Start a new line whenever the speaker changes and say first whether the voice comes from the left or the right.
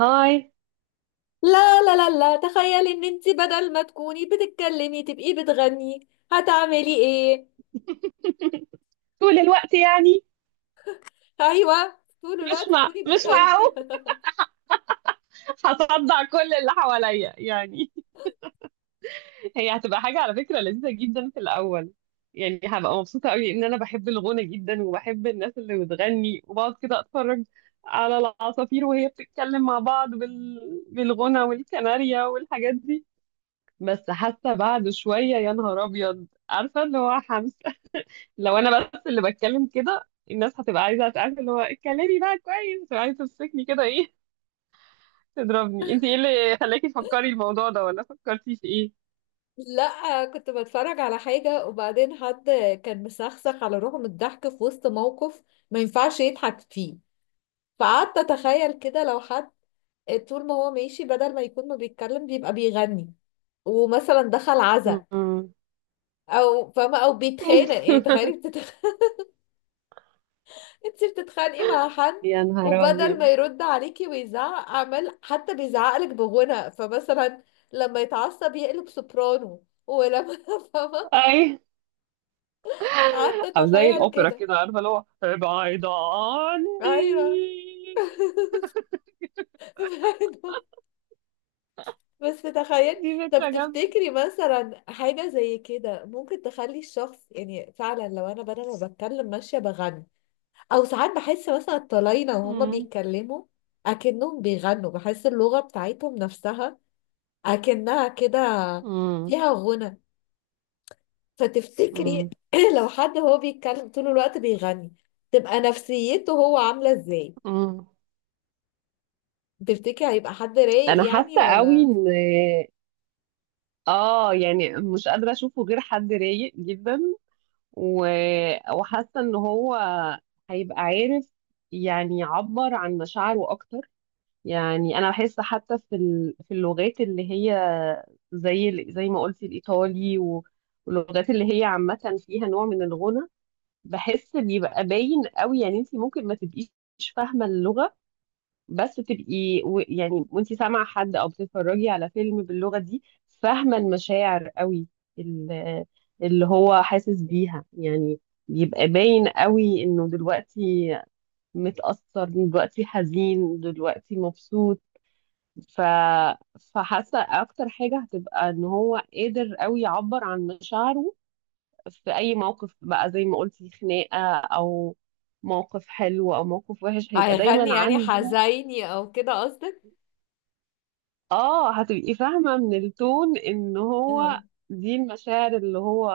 right: هاي.
left: لا لا لا لا، تخيلي ان انت بدل ما تكوني بتتكلمي تبقي بتغني هتعملي ايه؟
right: طول الوقت يعني.
left: ايوه طول الوقت تكوني
right: مش
left: بتغني.
right: معقول. هصدع كل اللي حواليا يعني. هي هتبقى حاجة على فكرة لذيذة جدا في الأول، يعني هبقى مبسوطة قوي إن أنا بحب الغنى جدا وبحب الناس اللي بتغني، وبقعد كده أتفرج على العصافير وهي بتتكلم مع بعض بالغنى والكناريا والحاجات دي. بس حتى بعد شوية، يا نهار أبيض، عارفة اللي هو حمس. لو أنا بس اللي بتكلم كده، الناس هتبقى عايزة تعرف اللي هو اتكلمي بقى كويس، وعايزة تمسكني كده، إيه تضربني. انت ايه اللي خلاكي تفكري الموضوع ده؟ ولا فكرتي في ايه؟
left: لا، كنت بتفرج على حاجة وبعدين حد كان مسخسخ على روحه من الضحك في وسط موقف ما ينفعش يضحك فيه، فقعدت اتخيل كده لو حد طول ما هو ماشي بدل ما يكون ما بيتكلم بيبقى بيغني، ومثلا دخل عزا
right: مم.
left: او فاهمة او بيتخانق. يعني تخيلي انتي بتتخانقي مع حد
right: يا نهار
left: وبدل
right: أبيض.
left: ما يرد عليكي ويزعق عمال حتى بيزعقلك بغنى، فمثلا لما يتعصب يقلب سوبرانو ولما فاهمة.
right: اي.
left: قعدت
right: او زي
left: اتخيل
right: الاوبرا
left: كده.
right: كده، عارفه اللي هو ابعد
left: ايوه.
right: عني.
left: فاهمة؟ بس تخيل.
right: دي
left: طب
right: فكره جامده
left: تفتكري
right: جدا.
left: مثلا حاجة زي كده ممكن تخلي الشخص يعني فعلا لو انا بدل ما بتكلم ماشية بغني، او ساعات بحس مثلا الطلاينة وهما
right: مم.
left: بيتكلموا اكنهم بيغنوا، بحس اللغة بتاعتهم نفسها اكنها كده
right: مم.
left: فيها غنى. فتفتكري
right: مم.
left: لو حد هو بيتكلم طول الوقت بيغني تبقى نفسيته هو عاملة ازاي؟
right: مم.
left: تفتكري هيبقى حد رايق
right: أنا
left: يعني
right: حاسة قوي
left: ولا
right: إن يعني مش قادرة أشوفه غير حد رايق جدا. و... وحاسة إن هو هيبقى عارف، يعني يعبر عن مشاعره أكتر. يعني انا بحس حتى في اللغات اللي هي زي ما قلتي الايطالي واللغات اللي هي عامه فيها نوع من الغنى. بحس بيبقى باين قوي، يعني انت ممكن ما تبقيش فاهمه اللغه، بس تبقي يعني وانت سامعه حد او بتتفرجي على فيلم باللغه دي، فاهمه المشاعر قوي ال- اللي هو حاسس بيها، يعني بيبقى باين قوي انه دلوقتي متأثر، دلوقتي حزين، دلوقتي مبسوط. ف... فحاسه اكتر حاجه هتبقى ان هو قادر قوي يعبر عن مشاعره في اي موقف بقى، زي ما قلتي خناقه او موقف حلو او موقف وحش، هيبقى
left: هيغني
right: دايما
left: يعني
right: عنده.
left: حزيني او كده قصدك؟
right: اه هتبقي فاهمه من التون ان هو
left: آه.
right: دي المشاعر اللي هو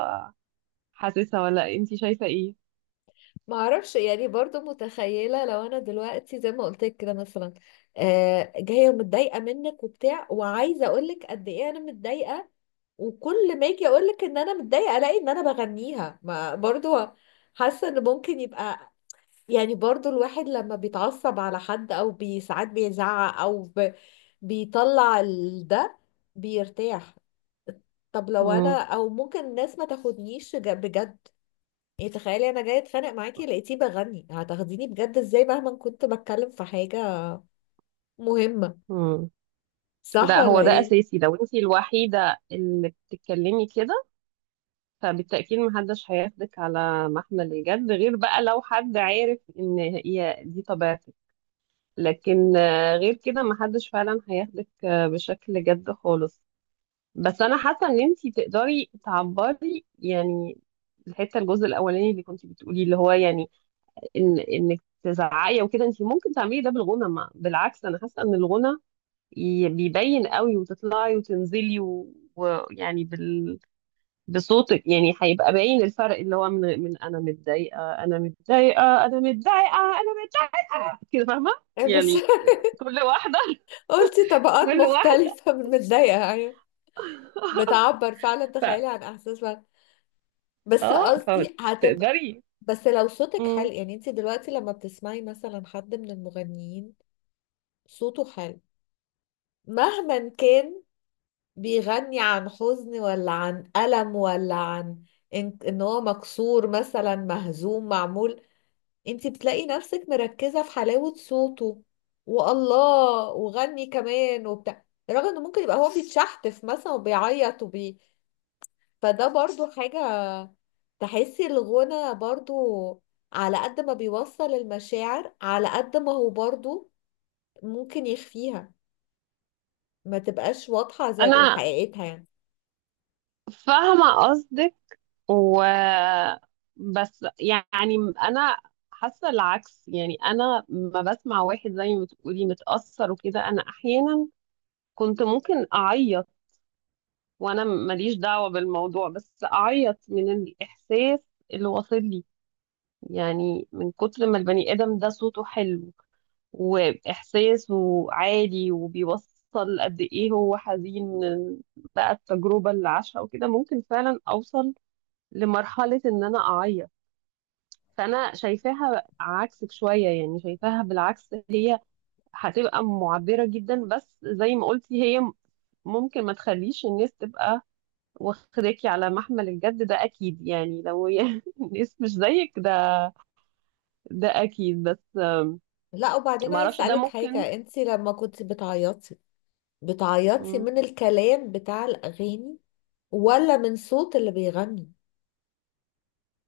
right: حاسسها. ولا انتي شايفه ايه؟
left: ما اعرفش، يعني برضو متخيلة لو انا دلوقتي زي ما قلت لك كده، مثلا آه جاية متضايقة منك وبتاع وعايزة اقولك قد ايه انا متضايقة، وكل ما اجي اقول لك ان انا متضايقه الاقي ان انا بغنيها. ما برضو حاسه ان ممكن يبقى، يعني برضو الواحد لما بيتعصب على حد او ساعات بيزعق او بيطلع ده بيرتاح. طب لو انا
right: مم.
left: او ممكن الناس ما تاخدنيش بجد، يعني تخيلي انا جايه اتخانق معاكي لقيتيه بغني، هتاخديني بجد ازاي مهما كنت بتكلم في حاجه مهمه؟
right: مم.
left: صح
right: لا،
left: ولا
right: هو ده
left: ايه؟
right: اساسي. لو انتي الوحيده اللي بتتكلمي كده، فبالتأكيد محدش هياخدك على محمل الجد، غير بقى لو حد عارف ان هي دي طبيعتك. لكن آه، غير كده محدش فعلا هياخدك آه، بشكل جد خالص. بس انا حاسة ان انتي تقدري تعبري، يعني الحتة الجزء الاولاني اللي كنتي بتقولي اللي هو يعني ان انك تزعقي وكده، انتي ممكن تعملي ده بالغنى. ما بالعكس، انا حاسة ان الغنى بيبين قوي، وتطلعي وتنزلي ويعني بصوتك، يعني هيبقى باين الفرق اللي هو من انا متضايقه، انا متضايقه، انا متضايقه، انا متضايقه، كده فاهمه؟
left: بس
right: يعني كل واحده.
left: قلتي طبقات
right: كل واحده.
left: مختلفه من متضايقه. أيوة. بتعبر فعلا،
right: ف
left: تخيلي، عن احساس بقى. بس
right: اه
left: قصدي هتبقى،
right: فتقدري.
left: بس لو صوتك حلو،
right: مم.
left: يعني انت دلوقتي لما بتسمعي مثلا حد من المغنيين صوته حلو، مهما كان بيغني عن حزن ولا عن ألم ولا عن إن هو مكسور مثلا مهزوم معمول، انت بتلاقي نفسك مركزة في حلاوة صوته والله وغني كمان وبتاع، رغم انه ممكن يبقى هو بيتشحتف مثلا وبيعيط فده برضو حاجة. تحسي الغنى برضو على قد ما بيوصل المشاعر على قد ما هو برضو ممكن يخفيها ما تبقاش واضحة زي
right: انا
left: حقيقتها، يعني.
right: فاهمه قصدك. و بس يعني انا حاسه العكس، يعني انا ما بسمع واحد زي ما بتقولي متاثر وكده، انا احيانا كنت ممكن اعيط وانا ماليش دعوة بالموضوع، بس اعيط من الاحساس اللي واصل لي، يعني من كتر ما البني ادم ده صوته حلو واحساسه عالي، وبيوصل قد ايه هو حزين من بقى التجربة اللي عاشها وكده، ممكن فعلا اوصل لمرحلة ان انا اعيط. فانا شايفاها عكسك شوية، يعني شايفاها بالعكس. هي هتبقى معبرة جدا، بس زي ما قلتي هي ممكن ما تخليش الناس تبقى واخداكي على محمل الجد، ده اكيد، يعني لو يعني الناس مش زيك ده اكيد. بس
left: لا، وبعدين
right: ما
left: عايز
right: اعرفش، ده
left: اسألك
right: ممكن.
left: حاجة، انتي لما كنت بتعيطي، بتعيطي
right: مم.
left: من الكلام بتاع الأغاني ولا من صوت اللي بيغني؟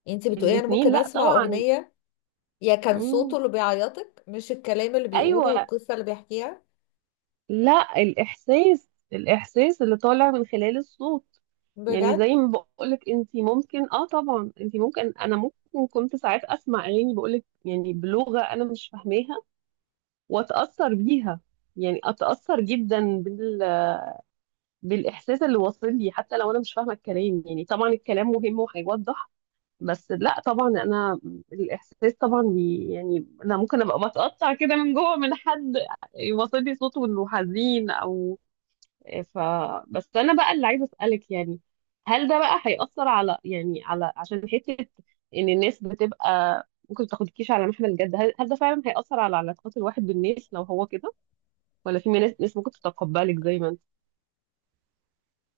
left: انتي بتقولي انا
right: الاتنين
left: ممكن
right: لا
left: اسمع
right: طبعا.
left: أغنية، يا كان صوته
right: مم.
left: اللي بيعيطك مش الكلام اللي بيقوله
right: ايوه.
left: والقصة اللي بيحكيها؟
right: لا، الاحساس، الاحساس اللي طالع من خلال الصوت. يعني
left: بجد؟
right: زي ما بقولك، انت ممكن اه طبعا انت ممكن انا ممكن كنت ساعات اسمع اغاني، بقولك يعني بلغة انا مش فاهماها واتاثر بيها، يعني اتاثر جدا بالاحساس اللي واصل لي، حتى لو انا مش فاهمه الكلام. يعني طبعا الكلام مهم وهيوضح، بس لا طبعا انا الاحساس طبعا بي، يعني انا ممكن ابقى بتقطع كده من جوه، من حد يوصل لي صوته انه حزين او ف بس انا بقى اللي عايزه اسالك، يعني هل ده بقى هيأثر على، يعني على عشان حته ان الناس بتبقى ممكن ما تاخدكيش على محمل الجد، هل ده فعلا هيأثر على علاقات الواحد بالناس لو هو كده؟ ولا في ناس ممكن تتقبلك زي ما انت.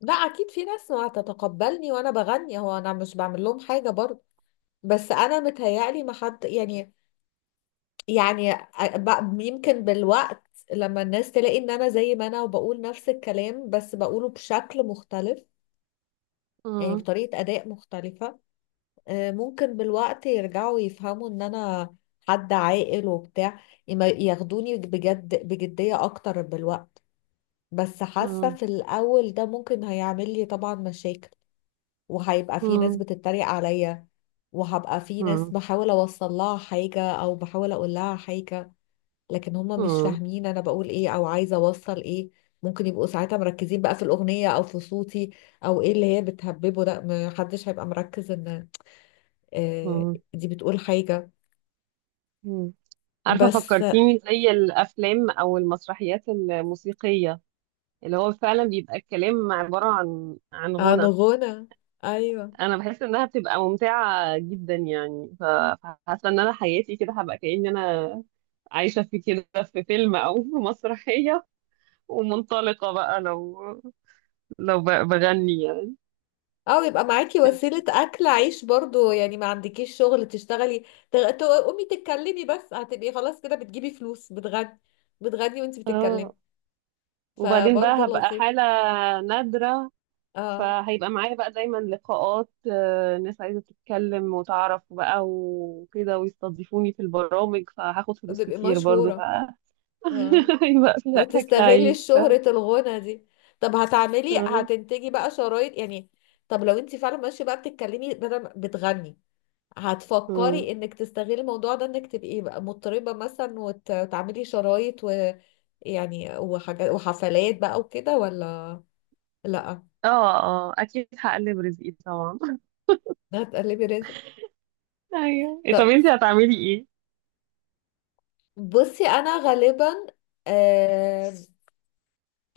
left: لا اكيد في ناس ما هتتقبلني وانا بغني، هو انا مش بعمل لهم حاجة برضو، بس انا متهيألي ما حد، يعني، يعني يمكن بالوقت لما الناس تلاقي ان انا زي ما انا وبقول نفس الكلام بس بقوله بشكل مختلف، يعني
right: مم.
left: بطريقة اداء مختلفة، آه، ممكن بالوقت يرجعوا يفهموا ان انا حد عاقل وبتاع، ياخدوني بجد بجدية اكتر بالوقت. بس حاسة
right: مم.
left: في الاول ده ممكن هيعمل لي طبعا مشاكل، وهيبقى في ناس
right: مم.
left: بتتريق عليا، وهبقى في ناس
right: مم.
left: بحاول اوصل لها حاجة او بحاول اقول لها حاجة لكن هم مش
right: مم.
left: فاهمين انا بقول ايه او عايزة اوصل ايه. ممكن يبقوا ساعتها مركزين بقى في الأغنية او في صوتي او ايه اللي هي بتهببه ده، محدش هيبقى مركز ان آه،
right: مم.
left: دي بتقول حاجة.
right: مم. عارفة،
left: بس
right: فكرتيني زي الأفلام أو المسرحيات الموسيقية، اللي هو فعلا بيبقى الكلام عبارة عن
left: عن
right: غنى.
left: غنى. ايوه.
right: أنا بحس إنها بتبقى ممتعة جدا، يعني فحاسة إن أنا حياتي كده هبقى كأني أنا عايشة في كده، في فيلم أو في مسرحية، ومنطلقة بقى، لو بغني يعني.
left: اه يبقى معاكي وسيلة أكل عيش برضو، يعني ما عندكيش شغل تشتغلي، تقومي تتكلمي بس هتبقي خلاص كده بتجيبي فلوس، بتغني، بتغني وانت
right: اه.
left: بتتكلمي.
right: وبعدين
left: فبرضو
right: بقى هبقى
left: لطيف.
right: حالة نادرة،
left: اه
right: فهيبقى معايا بقى دايما لقاءات، ناس عايزة تتكلم وتعرف بقى وكده، ويستضيفوني في البرامج، فهاخد فلوس
left: بتبقي
right: كتير برضو.
left: مشهورة.
right: فهيبقى
left: اه،
right: فيها أكل
left: وتستغلي
right: عيش، فاهم.
left: شهرة الغنى دي. طب
right: اه.
left: هتنتجي بقى شرايط يعني؟ طب لو انت فعلا ماشية بقى بتتكلمي بدل بتغني،
right: مم.
left: هتفكري انك تستغلي الموضوع ده انك تبقي بقى مضطربة مثلا وتعملي شرايط ويعني وحاجات وحفلات بقى وكده ولا؟ لا.
right: اه. آه، أكيد هقلب رزقي طبعا.
left: هتقلبي رزق.
right: أيوه إيه، طب
left: طب
right: انتي هتعملي ايه؟
left: بصي انا غالبا، آه،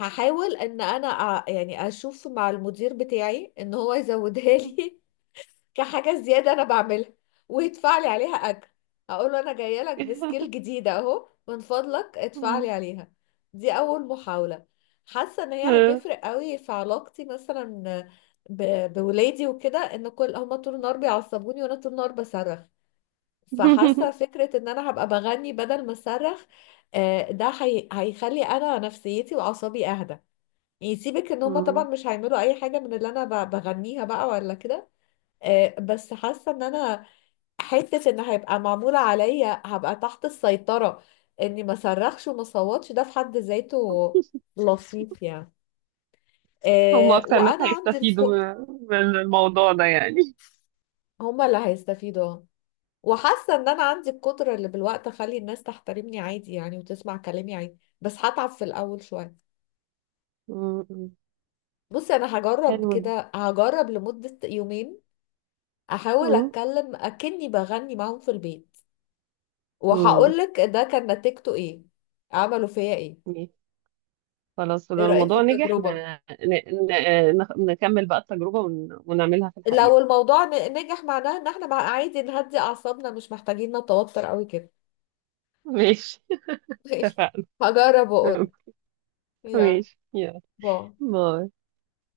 left: هحاول ان انا يعني اشوف مع المدير بتاعي ان هو يزودها لي كحاجة زيادة أنا بعملها ويدفع لي عليها أجر. أقول له أنا جاية لك بسكيل جديدة أهو، من فضلك ادفع لي
right: مم.
left: عليها. دي أول محاولة. حاسة إن هي
right: آه.
left: هتفرق قوي في علاقتي مثلا ب... بولادي وكده، إن كل هما طول النهار بيعصبوني وأنا طول النهار بصرخ. فحاسة فكرة إن أنا هبقى بغني بدل ما أصرخ، آه، ده هيخلي أنا نفسيتي وأعصابي أهدى. يعني سيبك إن هما طبعا
right: مم.
left: مش هيعملوا أي حاجة من اللي أنا بغنيها بقى ولا كده، آه، بس حاسه ان انا حته ان هيبقى معمول عليا هبقى تحت السيطره، اني ما صرخش وما صوتش، ده في حد ذاته لطيف يعني.
right: هم
left: آه،
right: أكتر ناس هيستفيدوا من الموضوع ده يعني.
left: هما اللي هيستفيدوا. آه. وحاسه ان انا عندي القدره اللي بالوقت اخلي الناس تحترمني عادي يعني وتسمع كلامي عادي، بس هتعب في الاول شويه.
right: مم.
left: بصي انا هجرب
right: حلو ده.
left: كده، هجرب لمده يومين احاول
right: مم.
left: اتكلم اكني بغني معاهم في البيت، وهقول لك ده كان نتيجته ايه، عملوا فيا ايه.
right: مم. خلاص،
left: ايه
right: لو
left: رأيك في
right: الموضوع نجح،
left: التجربة؟
right: احنا نكمل بقى التجربة ونعملها في الحقيقة.
left: لو الموضوع نجح معناه ان احنا مع عادي نهدي اعصابنا مش محتاجين نتوتر قوي كده.
right: ماشي. اتفقنا.
left: هجرب واقول. يا،
right: ماشي، يلا.
left: باي.
right: باي.